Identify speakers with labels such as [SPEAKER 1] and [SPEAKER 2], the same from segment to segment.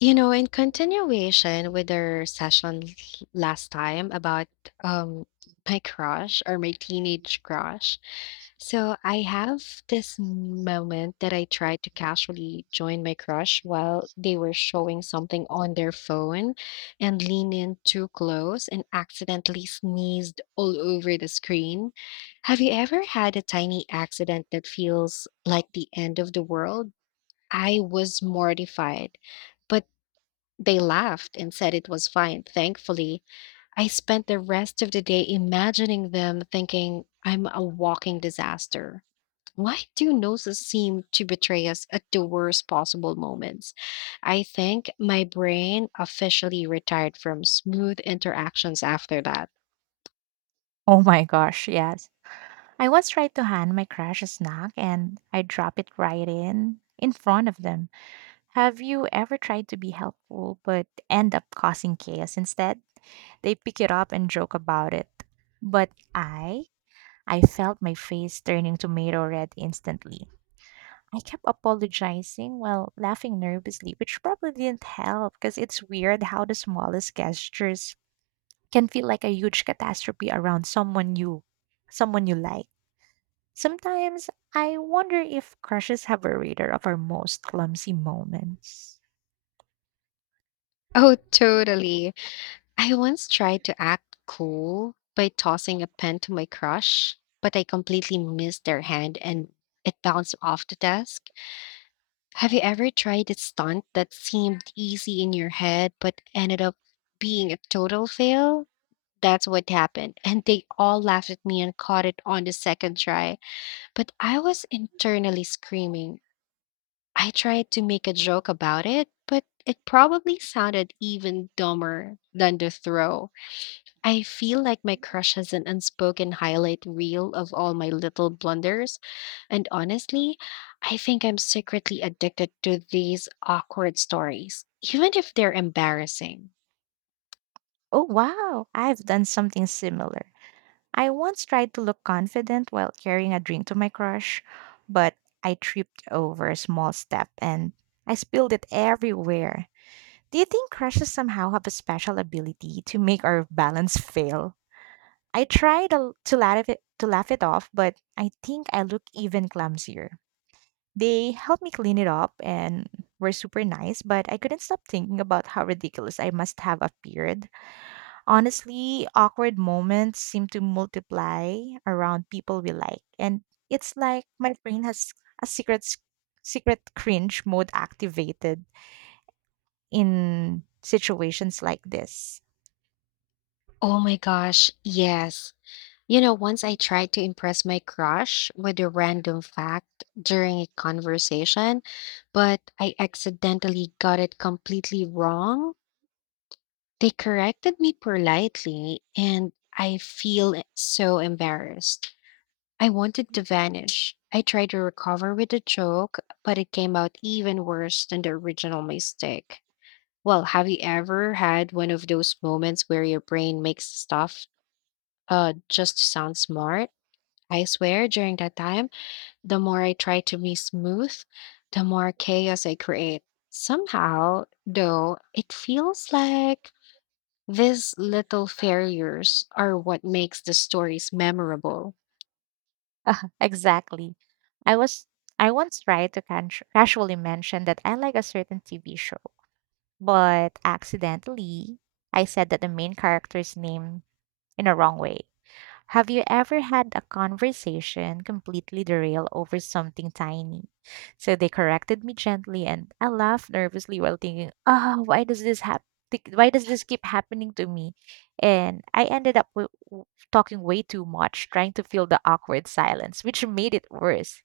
[SPEAKER 1] You know, in continuation with our session last time about um my crush or my teenage crush. So I have this moment that I tried to casually join my crush while they were showing something on their phone and lean in too close and accidentally sneezed all over the screen. Have you ever had a tiny accident that feels like the end of the world? I was mortified. But they laughed and said it was fine, thankfully. I spent the rest of the day imagining them thinking I'm a walking disaster. Why do noses seem to betray us at the worst possible moments? I think my brain officially retired from smooth interactions after that.
[SPEAKER 2] Oh my gosh, yes. I once tried to hand my crush a snack and I dropped it right in front of them. Have you ever tried to be helpful but end up causing chaos instead? They pick it up and joke about it. But I, I felt my face turning tomato red instantly. I kept apologizing while laughing nervously, which probably didn't help because it's weird how the smallest gestures can feel like a huge catastrophe around someone you like. Sometimes I wonder if crushes have a radar of our most clumsy moments.
[SPEAKER 1] Oh, totally. I once tried to act cool by tossing a pen to my crush, but I completely missed their hand and it bounced off the desk. Have you ever tried a stunt that seemed easy in your head but ended up being a total fail? That's what happened. And they all laughed at me and caught it on the second try. But I was internally screaming. I tried to make a joke about it, but it probably sounded even dumber than the throw. I feel like my crush has an unspoken highlight reel of all my little blunders. And honestly, I think I'm secretly addicted to these awkward stories, even if they're embarrassing.
[SPEAKER 2] Oh wow, I've done something similar. I once tried to look confident while carrying a drink to my crush, but I tripped over a small step and I spilled it everywhere. Do you think crushes somehow have a special ability to make our balance fail? I tried to laugh it off, but I think I look even clumsier. They helped me clean it up and were super nice, but I couldn't stop thinking about how ridiculous I must have appeared. Honestly, awkward moments seem to multiply around people we like, and it's like my brain has a secret s- secret cringe mode activated in situations like this.
[SPEAKER 1] Oh my gosh, yes. You know, once I tried to impress my crush with a random fact during a conversation, but I accidentally got it completely wrong. They corrected me politely, and I feel so embarrassed. I wanted to vanish. I tried to recover with a joke, but it came out even worse than the original mistake. Well, have you ever had one of those moments where your brain makes stuff just to sound smart? I swear, during that time, the more I try to be smooth, the more chaos I create. Somehow, though, it feels like these little failures are what makes the stories memorable.
[SPEAKER 2] Exactly. I was I once tried to casually mention that I like a certain TV show, but accidentally I said that the main character's name in a wrong way. Have you ever had a conversation completely derail over something tiny? So they corrected me gently and I laughed nervously while thinking, oh, why does this happen? Why does this keep happening to me? And I ended up talking way too much, trying to fill the awkward silence, which made it worse.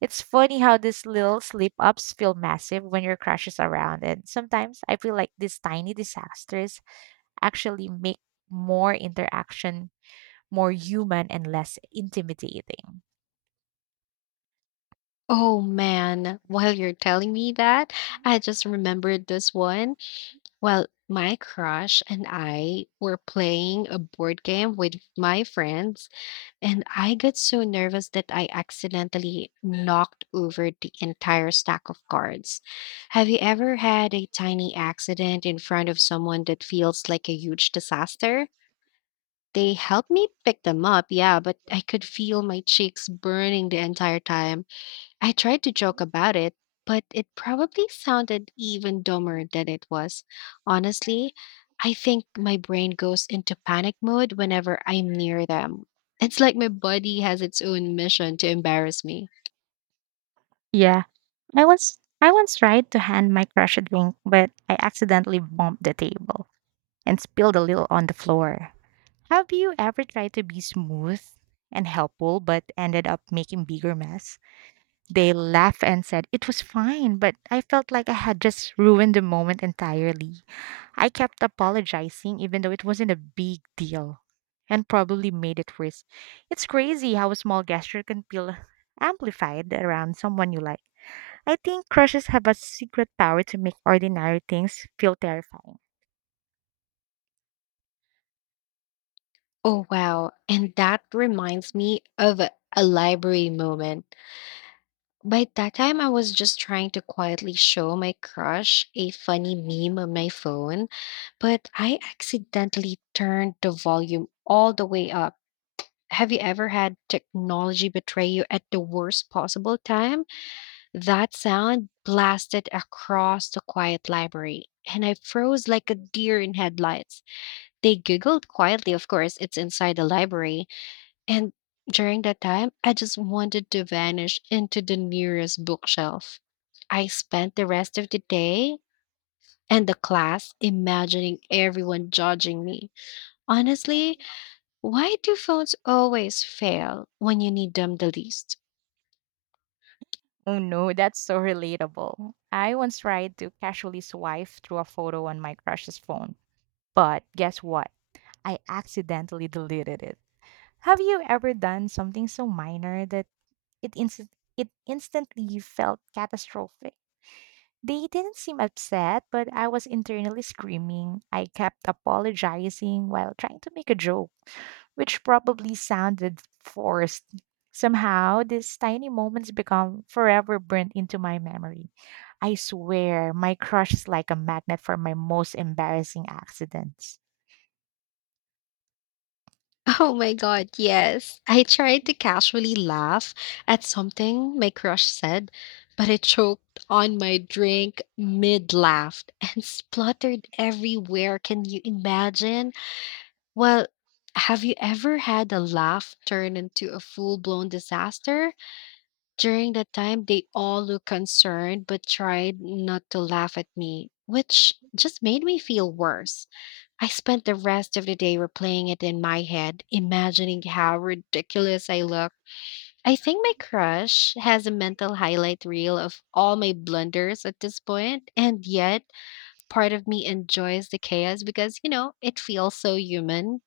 [SPEAKER 2] It's funny how these little slip ups feel massive when your crush is around. And sometimes I feel like these tiny disasters actually make more interaction more human and less intimidating.
[SPEAKER 1] Oh man, while you're telling me that, I just remembered this one. Well, my crush and I were playing a board game with my friends, and I got so nervous that I accidentally knocked over the entire stack of cards. Have you ever had a tiny accident in front of someone that feels like a huge disaster? They helped me pick them up, yeah, but I could feel my cheeks burning the entire time. I tried to joke about it, but it probably sounded even dumber than it was. Honestly, I think my brain goes into panic mode whenever I'm near them. It's like my body has its own mission to embarrass me.
[SPEAKER 2] Yeah, I once tried to hand my crush a drink, but I accidentally bumped the table and spilled a little on the floor. Have you ever tried to be smooth and helpful but ended up making bigger mess? They laughed and said it was fine, but I felt like I had just ruined the moment entirely. I kept apologizing, even though it wasn't a big deal and probably made it worse. It's crazy how a small gesture can feel amplified around someone you like. I think crushes have a secret power to make ordinary things feel terrifying.
[SPEAKER 1] Oh, wow. And that reminds me of a library moment. By that time, I was just trying to quietly show my crush a funny meme on my phone, but I accidentally turned the volume all the way up. Have you ever had technology betray you at the worst possible time? That sound blasted across the quiet library, and I froze like a deer in headlights. They giggled quietly, of course, it's inside the library. And during that time, I just wanted to vanish into the nearest bookshelf. I spent the rest of the day and the class imagining everyone judging me. Honestly, why do phones always fail when you need them the least?
[SPEAKER 2] Oh no, that's so relatable. I once tried to casually swipe through a photo on my crush's phone, but guess what? I accidentally deleted it. Have you ever done something so minor that It, inst- it instantly felt catastrophic. They didn't seem upset, but I was internally screaming. I kept apologizing while trying to make a joke, which probably sounded forced. Somehow, these tiny moments become forever burnt into my memory. I swear, my crush is like a magnet for my most embarrassing accidents.
[SPEAKER 1] Oh my god, yes. I tried to casually laugh at something my crush said, but it choked on my drink mid laugh and spluttered everywhere. Can you imagine? Well, have you ever had a laugh turn into a full blown disaster? During that time, they all looked concerned but tried not to laugh at me, which just made me feel worse. I spent the rest of the day replaying it in my head, imagining how ridiculous I looked. I think my crush has a mental highlight reel of all my blunders at this point, and yet part of me enjoys the chaos because, it feels so human.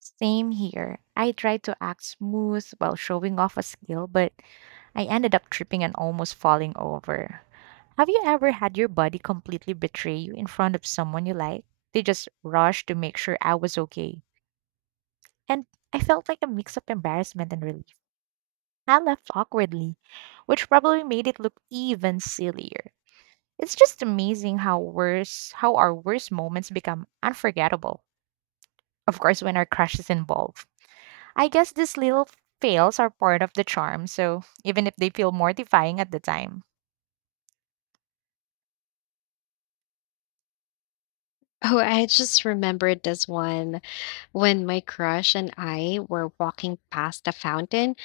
[SPEAKER 2] Same here. I tried to act smooth while showing off a skill, but I ended up tripping and almost falling over. Have you ever had your body completely betray you in front of someone you like? They just rushed to make sure I was okay. And I felt like a mix of embarrassment and relief. I laughed awkwardly, which probably made it look even sillier. It's just amazing how worse how our worst moments become unforgettable. Of course when our crush is involved. I guess these little fails are part of the charm, so even if they feel mortifying at the time.
[SPEAKER 1] Oh, I just remembered this one when my crush and I were walking past a fountain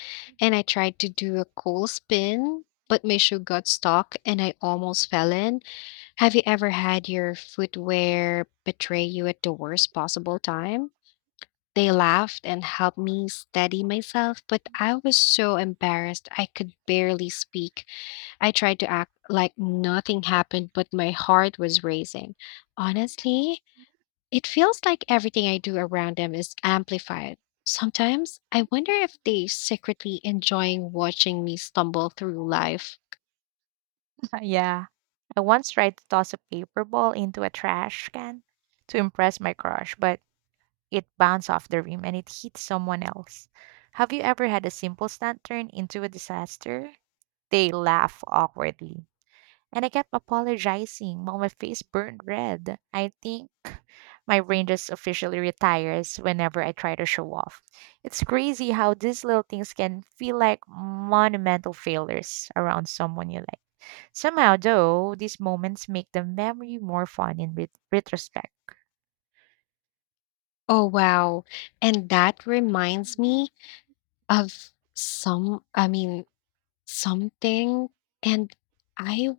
[SPEAKER 1] and I tried to do a cool spin, but my shoe got stuck and I almost fell in. Have you ever had your footwear betray you at the worst possible time? They laughed and helped me steady myself, but I was so embarrassed I could barely speak. I tried to act like nothing happened, but my heart was racing. Honestly, it feels like everything I do around them is amplified. Sometimes I wonder if they secretly enjoying watching me stumble through life.
[SPEAKER 2] Yeah. I once tried to toss a paper ball into a trash can to impress my crush, but it bounced off the rim and it hit someone else. Have you ever had a simple stunt turn into a disaster? They laugh awkwardly. And I kept apologizing while my face burned red. I think my brain just officially retires whenever I try to show off. It's crazy how these little things can feel like monumental failures around someone you. Somehow, though, these moments make the memory more fun in retrospect.
[SPEAKER 1] Oh wow. And that reminds me, of something, and I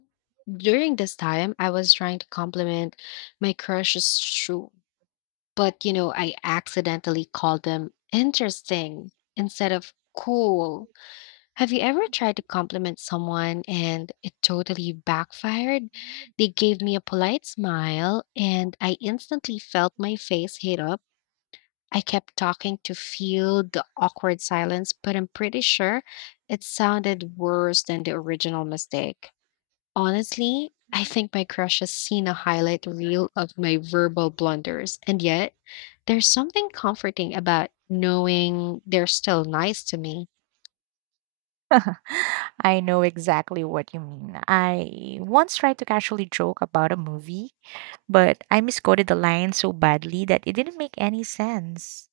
[SPEAKER 1] during this time, I was trying to compliment my crush's shoe, but, I accidentally called them "interesting" instead of "cool." Have you ever tried to compliment someone and it totally backfired? They gave me a polite smile, and I instantly felt my face heat up. I kept talking to fill the awkward silence, but I'm pretty sure it sounded worse than the original mistake. Honestly, I think my crush has seen a highlight reel of my verbal blunders, and yet there's something comforting about knowing they're still nice to me.
[SPEAKER 2] I know exactly what you mean. I once tried to casually joke about a movie, but I misquoted the line so badly that it didn't make any sense.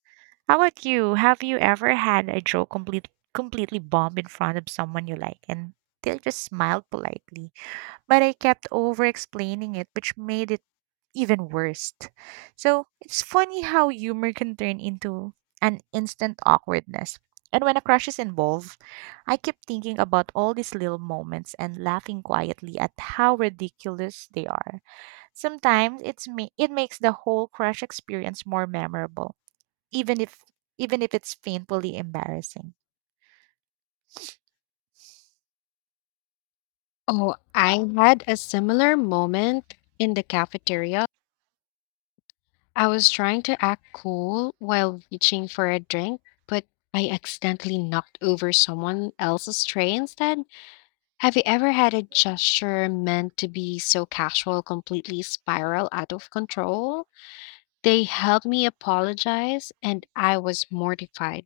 [SPEAKER 2] How about you? Have you ever had a joke completely bomb in front of someone you like, and they just smiled politely, but I kept over explaining it, which made it even worse. So it's funny how humor can turn into an instant awkwardness. And when a crush is involved, I keep thinking about all these little moments and laughing quietly at how ridiculous they are. Sometimes it makes the whole crush experience more memorable, even if even if it's painfully embarrassing.
[SPEAKER 1] Oh, I had a similar moment in the cafeteria. I was trying to act cool while reaching for a drink, but I accidentally knocked over someone else's tray instead. Have you ever had a gesture meant to be so casual completely spiral out of control? They helped me apologize, and I was mortified.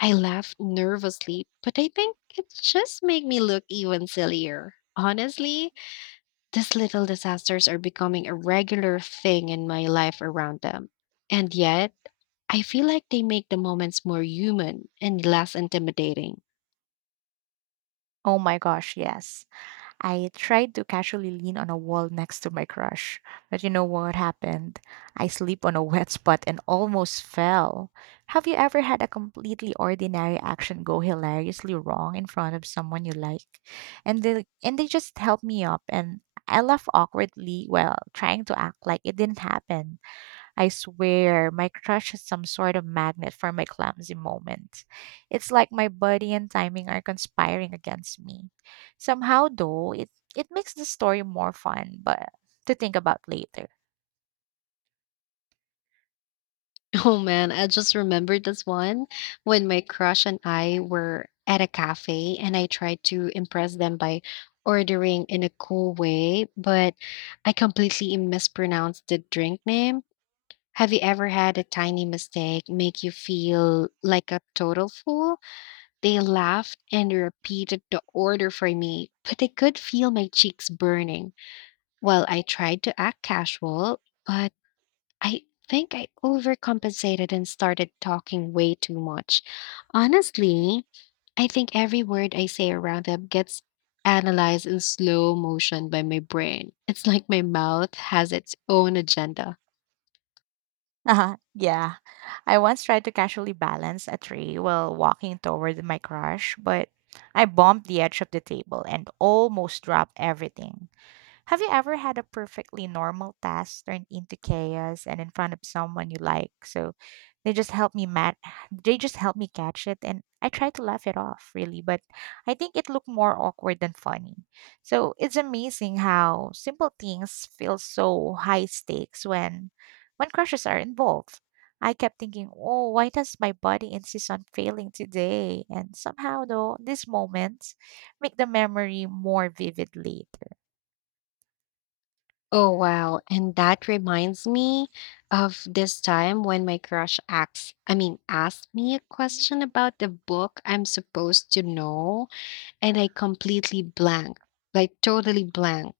[SPEAKER 1] I laughed nervously, but I think it just made me look even sillier. Honestly, these little disasters are becoming a regular thing in my life around them. And yet, I feel like they make the moments more human and less intimidating.
[SPEAKER 2] Oh my gosh, yes. I tried to casually lean on a wall next to my crush, but you know what happened? I slipped on a wet spot and almost fell. Have you ever had a completely ordinary action go hilariously wrong in front of someone you like? And they just helped me up and I laughed awkwardly while trying to act like it didn't happen. I swear, my crush is some sort of magnet for my clumsy moments. It's like my body and timing are conspiring against me. Somehow, though, it makes the story more fun, but to think about later.
[SPEAKER 1] Oh man, I just remembered this one when my crush and I were at a cafe and I tried to impress them by ordering in a cool way, but I completely mispronounced the drink name. Have you ever had a tiny mistake make you feel like a total fool? They laughed and repeated the order for me, but I could feel my cheeks burning. Well, I tried to act casual, but I think I overcompensated and started talking way too much. Honestly, I think every word I say around them gets analyzed in slow motion by my brain. It's like my mouth has its own agenda.
[SPEAKER 2] Uh-huh, yeah. I once tried to casually balance a tree while walking toward my crush, but I bumped the edge of the table and almost dropped everything. Have you ever had a perfectly normal task turned into chaos and in front of someone you like? So they just help me mat they just help me catch it and I try to laugh it off really, but I think it looked more awkward than funny. So it's amazing how simple things feel so high stakes when crushes are involved. I kept thinking, oh, why does my body insist on failing today? And somehow though, these moments make the memory more vivid later.
[SPEAKER 1] Oh, wow. And that reminds me of this time when my crush asked me a question about the book I'm supposed to know, and I completely blank, like totally blank.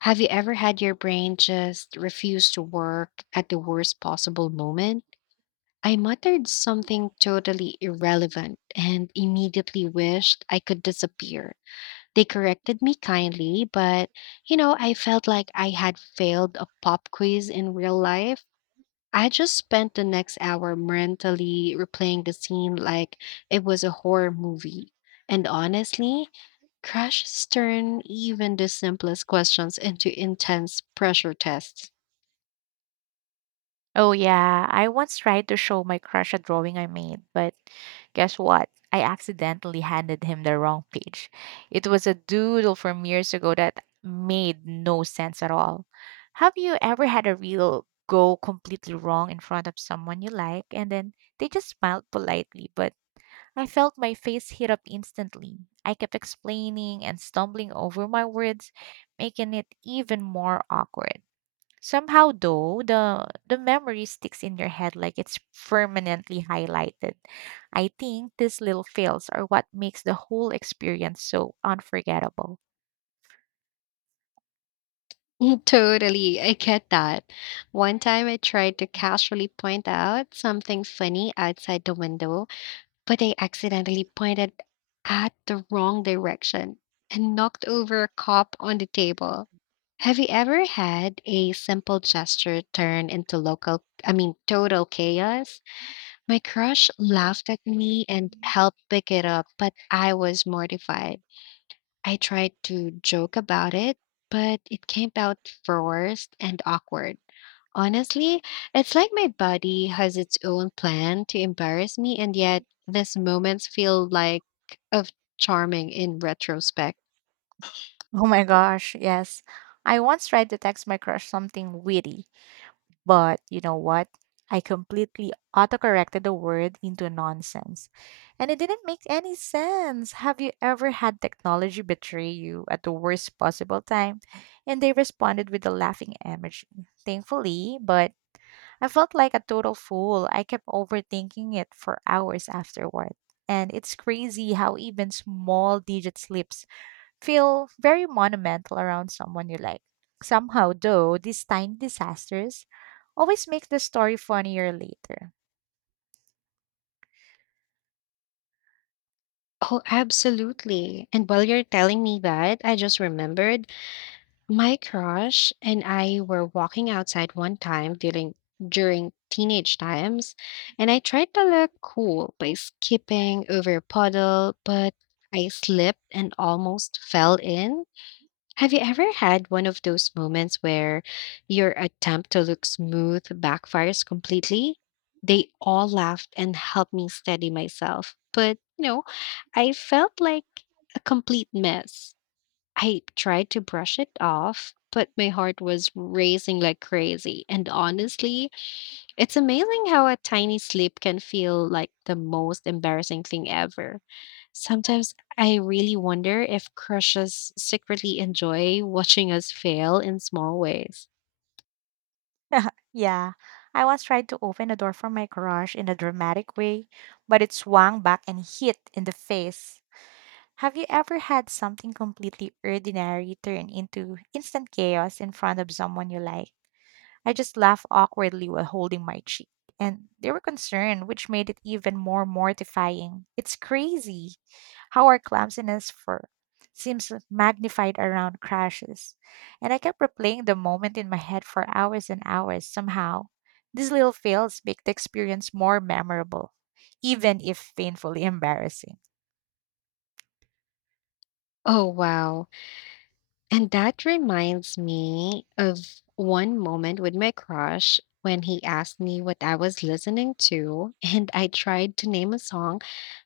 [SPEAKER 1] Have you ever had your brain just refuse to work at the worst possible moment? I muttered something totally irrelevant and immediately wished I could disappear. They corrected me kindly, but I felt like I had failed a pop quiz in real life. I just spent the next hour mentally replaying the scene like it was a horror movie. And honestly, crashes turn even the simplest questions into intense pressure tests.
[SPEAKER 2] Oh yeah, I once tried to show my crush a drawing I made, but guess what? I accidentally handed him the wrong page. It was a doodle from years ago that made no sense at all. Have you ever had a real go completely wrong in front of someone you like, and then they just smiled politely, but I felt my face heat up instantly. I kept explaining and stumbling over my words, making it even more awkward. Somehow though, the memory sticks in your head like it's permanently highlighted. I think these little fails are what makes the whole experience so unforgettable.
[SPEAKER 1] Totally, I get that. One time I tried to casually point out something funny outside the window, but I accidentally pointed at the wrong direction and knocked over a cup on the table. Have you ever had a simple gesture turn into total chaos? My crush laughed at me and helped pick it up, but I was mortified. I tried to joke about it, but it came out forced and awkward. Honestly, it's like my body has its own plan to embarrass me, and yet these moments feel like of charming in retrospect.
[SPEAKER 2] Oh my gosh, yes. I once tried to text my crush something witty, but you know what? I completely autocorrected the word into nonsense. And it didn't make any sense. Have you ever had technology betray you at the worst possible time? And they responded with a laughing emoji. Thankfully, but I felt like a total fool. I kept overthinking it for hours afterward. And it's crazy how even small digit slips feel very monumental around someone you like. Somehow, though, these tiny disasters always make the story funnier later.
[SPEAKER 1] Oh, absolutely. And while you're telling me that, I just remembered my crush and I were walking outside one time during teenage times, and I tried to look cool by skipping over a puddle, but I slipped and almost fell in. Have you ever had one of those moments where your attempt to look smooth backfires completely? They all laughed and helped me steady myself, but I felt like a complete mess. I tried to brush it off, but my heart was racing like crazy. And honestly, it's amazing how a tiny slip can feel like the most embarrassing thing ever. Sometimes I really wonder if crushes secretly enjoy watching us fail in small ways.
[SPEAKER 2] Yeah, I once tried to open a door from my garage in a dramatic way, but it swung back and hit in the face. Have you ever had something completely ordinary turn into instant chaos in front of someone you like? I just laughed awkwardly while holding my cheek. And they were concerned, which made it even more mortifying. It's crazy how our clumsiness for seems magnified around crashes. And I kept replaying the moment in my head for hours and hours somehow. These little fails make the experience more memorable, even if painfully embarrassing.
[SPEAKER 1] Oh, wow. And that reminds me of one moment with my crush when he asked me what I was listening to, and I tried to name a song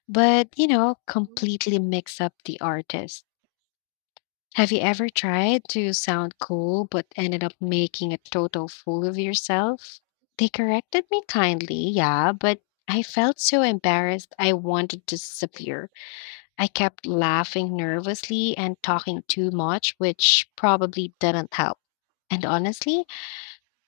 [SPEAKER 1] but completely mix up the artist. Have you ever tried to sound cool but ended up making a total fool of yourself? They corrected me kindly, yeah, but I felt so embarrassed I wanted to disappear. I kept laughing nervously and talking too much, which probably didn't help. And honestly,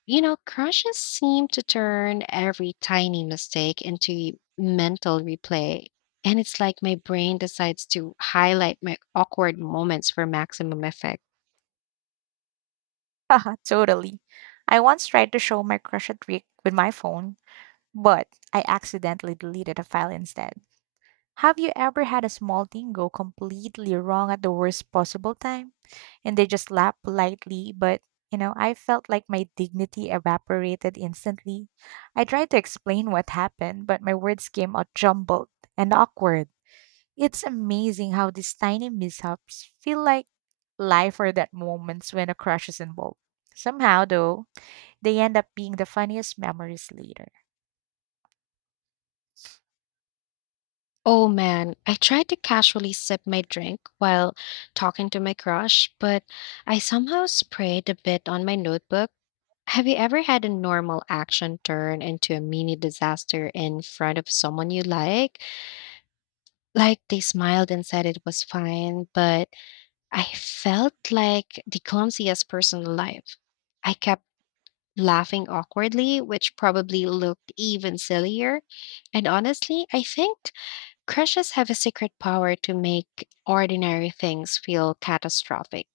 [SPEAKER 1] crushes seem to turn every tiny mistake into mental replay. And it's like my brain decides to highlight my awkward moments for maximum effect.
[SPEAKER 2] Haha, totally. I once tried to show my crush a trick with my phone, but I accidentally deleted a file instead. Have you ever had a small thing go completely wrong at the worst possible time? And they just laughed politely, but you know, I felt like my dignity evaporated instantly. I tried to explain what happened, but my words came out jumbled and awkward. It's amazing how these tiny mishaps feel like life or that moments when a crush is involved. Somehow, though, they end up being the funniest memories later.
[SPEAKER 1] Oh man, I tried to casually sip my drink while talking to my crush, but I somehow sprayed a bit on my notebook. Have you ever had a normal action turn into a mini disaster in front of someone you like? Like they smiled and said it was fine, but I felt like the clumsiest person alive. I kept laughing awkwardly, which probably looked even sillier. And honestly, I think crushes have a secret power to make ordinary things feel catastrophic.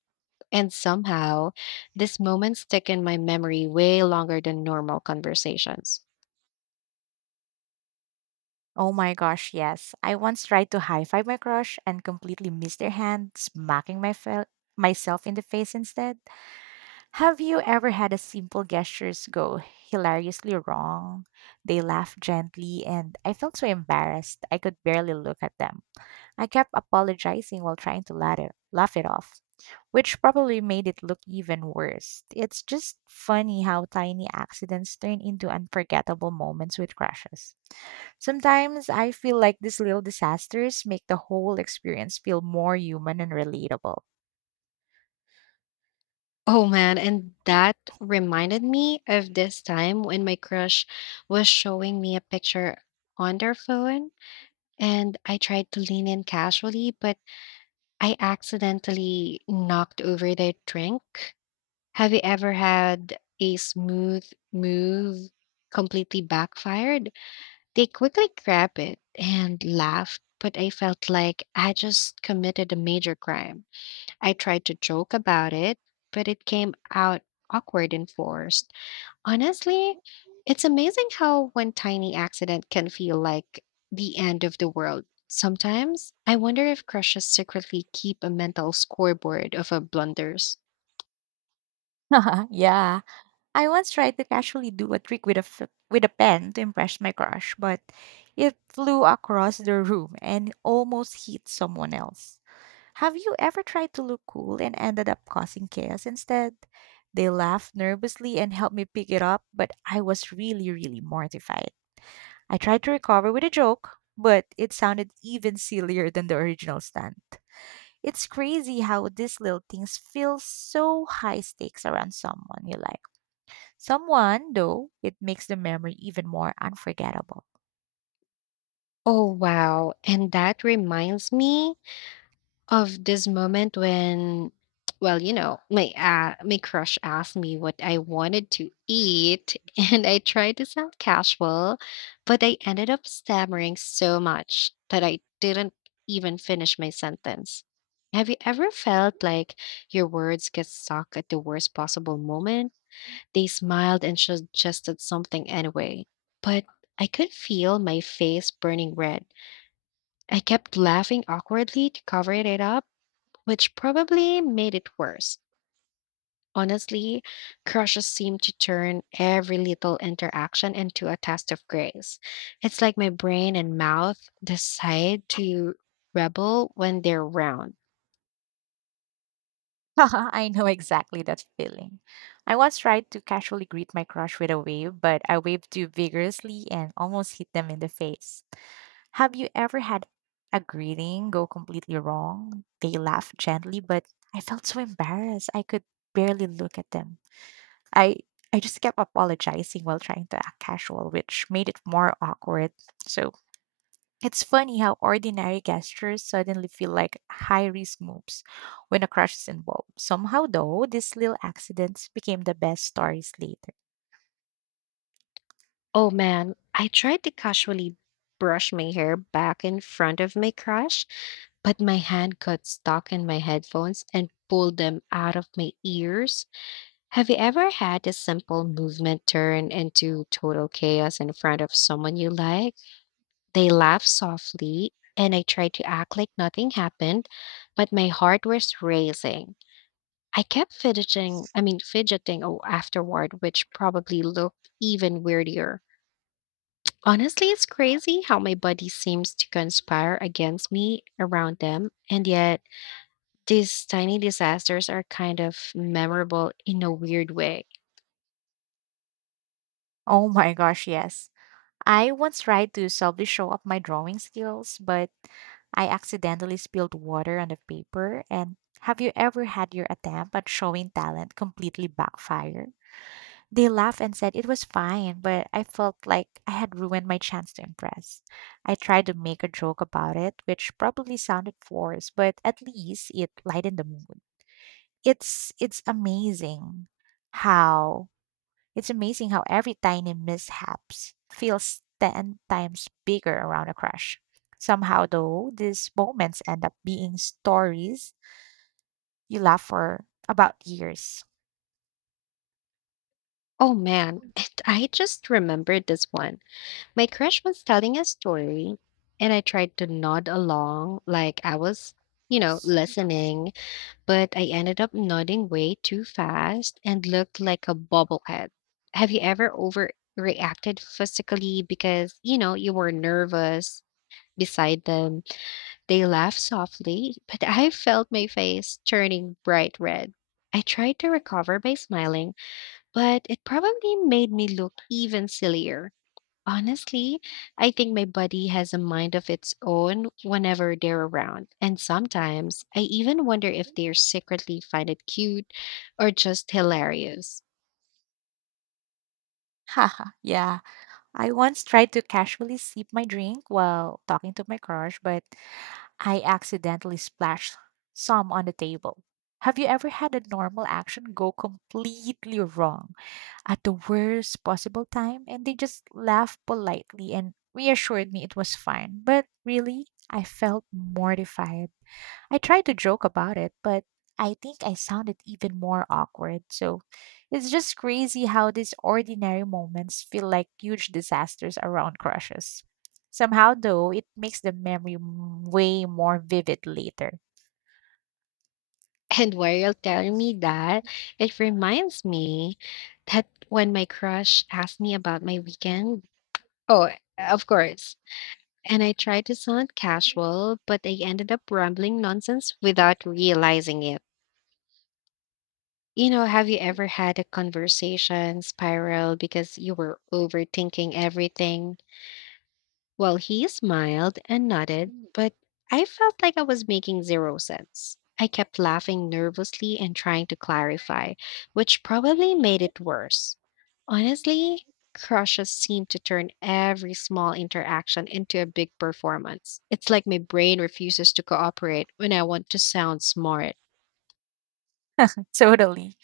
[SPEAKER 1] And somehow, these moments stick in my memory way longer than normal conversations.
[SPEAKER 2] Oh my gosh, yes. I once tried to high five my crush and completely missed their hand, smacking myself in the face instead. Have you ever had a simple gestures go hilariously wrong? They laughed gently, and I felt so embarrassed I could barely look at them. I kept apologizing while trying to laugh it off, which probably made it look even worse. It's just funny how tiny accidents turn into unforgettable moments with crushes. Sometimes I feel like these little disasters make the whole experience feel more human and relatable.
[SPEAKER 1] Oh man, and that reminded me of this time when my crush was showing me a picture on their phone, and I tried to lean in casually, but I accidentally knocked over their drink. Have you ever had a smooth move completely backfired? They quickly grabbed it and laughed, but I felt like I just committed a major crime. I tried to joke about it, but it came out awkward and forced. Honestly, it's amazing how one tiny accident can feel like the end of the world. Sometimes I wonder if crushes secretly keep a mental scoreboard of our blunders.
[SPEAKER 2] Yeah, I once tried to casually do a trick with with a pen to impress my crush, but it flew across the room and almost hit someone else. Have you ever tried to look cool and ended up causing chaos instead? They laughed nervously and helped me pick it up, but I was really, really mortified. I tried to recover with a joke, but it sounded even sillier than the original stunt. It's crazy how these little things feel so high stakes around someone you like. Someone, though, it makes the memory even more unforgettable.
[SPEAKER 1] Oh, wow. And that reminds me of this moment when well, my crush asked me what I wanted to eat and I tried to sound casual, but I ended up stammering so much that I didn't even finish my sentence. Have you ever felt like your words get stuck at the worst possible moment? They smiled and suggested something anyway, but I could feel my face burning red. I kept laughing awkwardly to cover it up, which probably made it worse. Honestly, crushes seem to turn every little interaction into a test of grace. It's like my brain and mouth decide to rebel when they're round.
[SPEAKER 2] I know exactly that feeling. I once tried to casually greet my crush with a wave, but I waved too vigorously and almost hit them in the face. Have you ever had a greeting go completely wrong? They laughed gently, but I felt so embarrassed. I could barely look at them. I I just kept apologizing while trying to act casual, which made it more awkward. So it's funny how ordinary gestures suddenly feel like high risk moves when a crush is involved. Somehow, though, these little accidents became the best stories later.
[SPEAKER 1] Oh man, I tried to casually brush my hair back in front of my crush, but my hand got stuck in my headphones and pulled them out of my ears. Have you ever had a simple movement turn into total chaos in front of someone you like? They laughed softly, and I tried to act like nothing happened, but my heart was racing. I kept fidgeting afterward, which probably looked even weirder. Honestly, it's crazy how my body seems to conspire against me around them, and yet these tiny disasters are kind of memorable in a weird way.
[SPEAKER 2] Oh my gosh, yes. I once tried to subtly show off my drawing skills, but I accidentally spilled water on the paper. And have you ever had your attempt at showing talent completely backfire? They laughed and said it was fine, but I felt like I had ruined my chance to impress. I tried to make a joke about it, which probably sounded forced, but at least it lightened the mood. It's it's amazing how it's amazing how every tiny mishaps feels 10 times bigger around a crush. Somehow, though, these moments end up being stories you laugh for about years.
[SPEAKER 1] Oh man, and I just remembered this one. My crush was telling a story, and I tried to nod along like I was, you know, listening, but I ended up nodding way too fast and looked like a bobblehead. Have you ever overreacted physically because, you know, you were nervous beside them? They laughed softly, but I felt my face turning bright red. I tried to recover by smiling, but it probably made me look even sillier. Honestly, I think my body has a mind of its own whenever they're around. And sometimes I even wonder if they secretly find it cute or just hilarious.
[SPEAKER 2] Haha, yeah. I once tried to casually sip my drink while talking to my crush, but I accidentally splashed some on the table. Have you ever had a normal action go completely wrong at the worst possible time, and they just laughed politely and reassured me it was fine. But really, I felt mortified. I tried to joke about it, but I think I sounded even more awkward. So it's just crazy how these ordinary moments feel like huge disasters around crushes. Somehow, though, it makes the memory way more vivid later.
[SPEAKER 1] And while you're telling me that, it reminds me that when my crush asked me about my weekend, oh, of course. And I tried to sound casual, but I ended up rambling nonsense without realizing it. You know, have you ever had a conversation spiral because you were overthinking everything? Well, he smiled and nodded, but I felt like I was making zero sense. I kept laughing nervously and trying to clarify, which probably made it worse. Honestly, crushes seem to turn every small interaction into a big performance. It's like my brain refuses to cooperate when I want to sound smart.
[SPEAKER 2] Totally.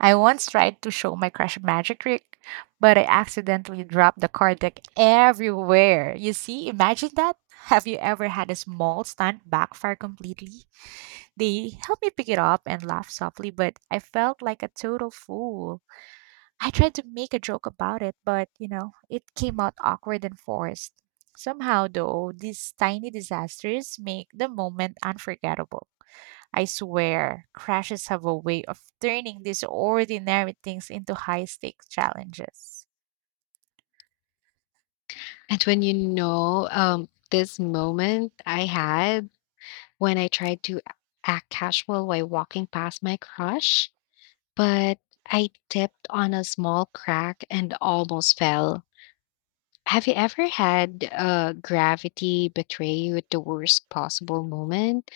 [SPEAKER 2] I once tried to show my crush a magic trick, but I accidentally dropped the card deck everywhere. You see, imagine that. Have you ever had a small stunt backfire completely? They helped me pick it up and laugh softly, but I felt like a total fool. I tried to make a joke about it, but you know, it came out awkward and forced. Somehow, though, these tiny disasters make the moment unforgettable. I swear, crashes have a way of turning these ordinary things into high stakes challenges.
[SPEAKER 1] And this moment I had when I tried to a- act casual while walking past my crush, but I tipped on a small crack and almost fell. Have you ever had gravity betray you at the worst possible moment?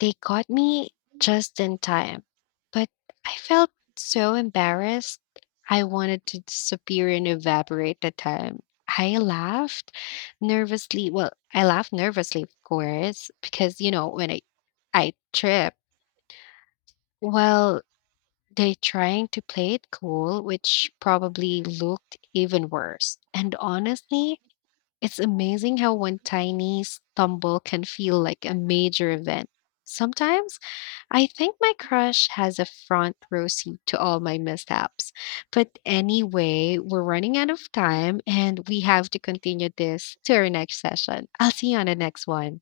[SPEAKER 1] They caught me just in time, but I felt so embarrassed. I wanted to disappear and evaporate the time. I laughed nervously. Well, I laughed nervously, of course, because when I trip. Well, they trying to play it cool, which probably looked even worse. And honestly, it's amazing how one tiny stumble can feel like a major event. Sometimes I think my crush has a front row seat to all my mishaps. But anyway, we're running out of time and we have to continue this to our next session. I'll see you on the next one.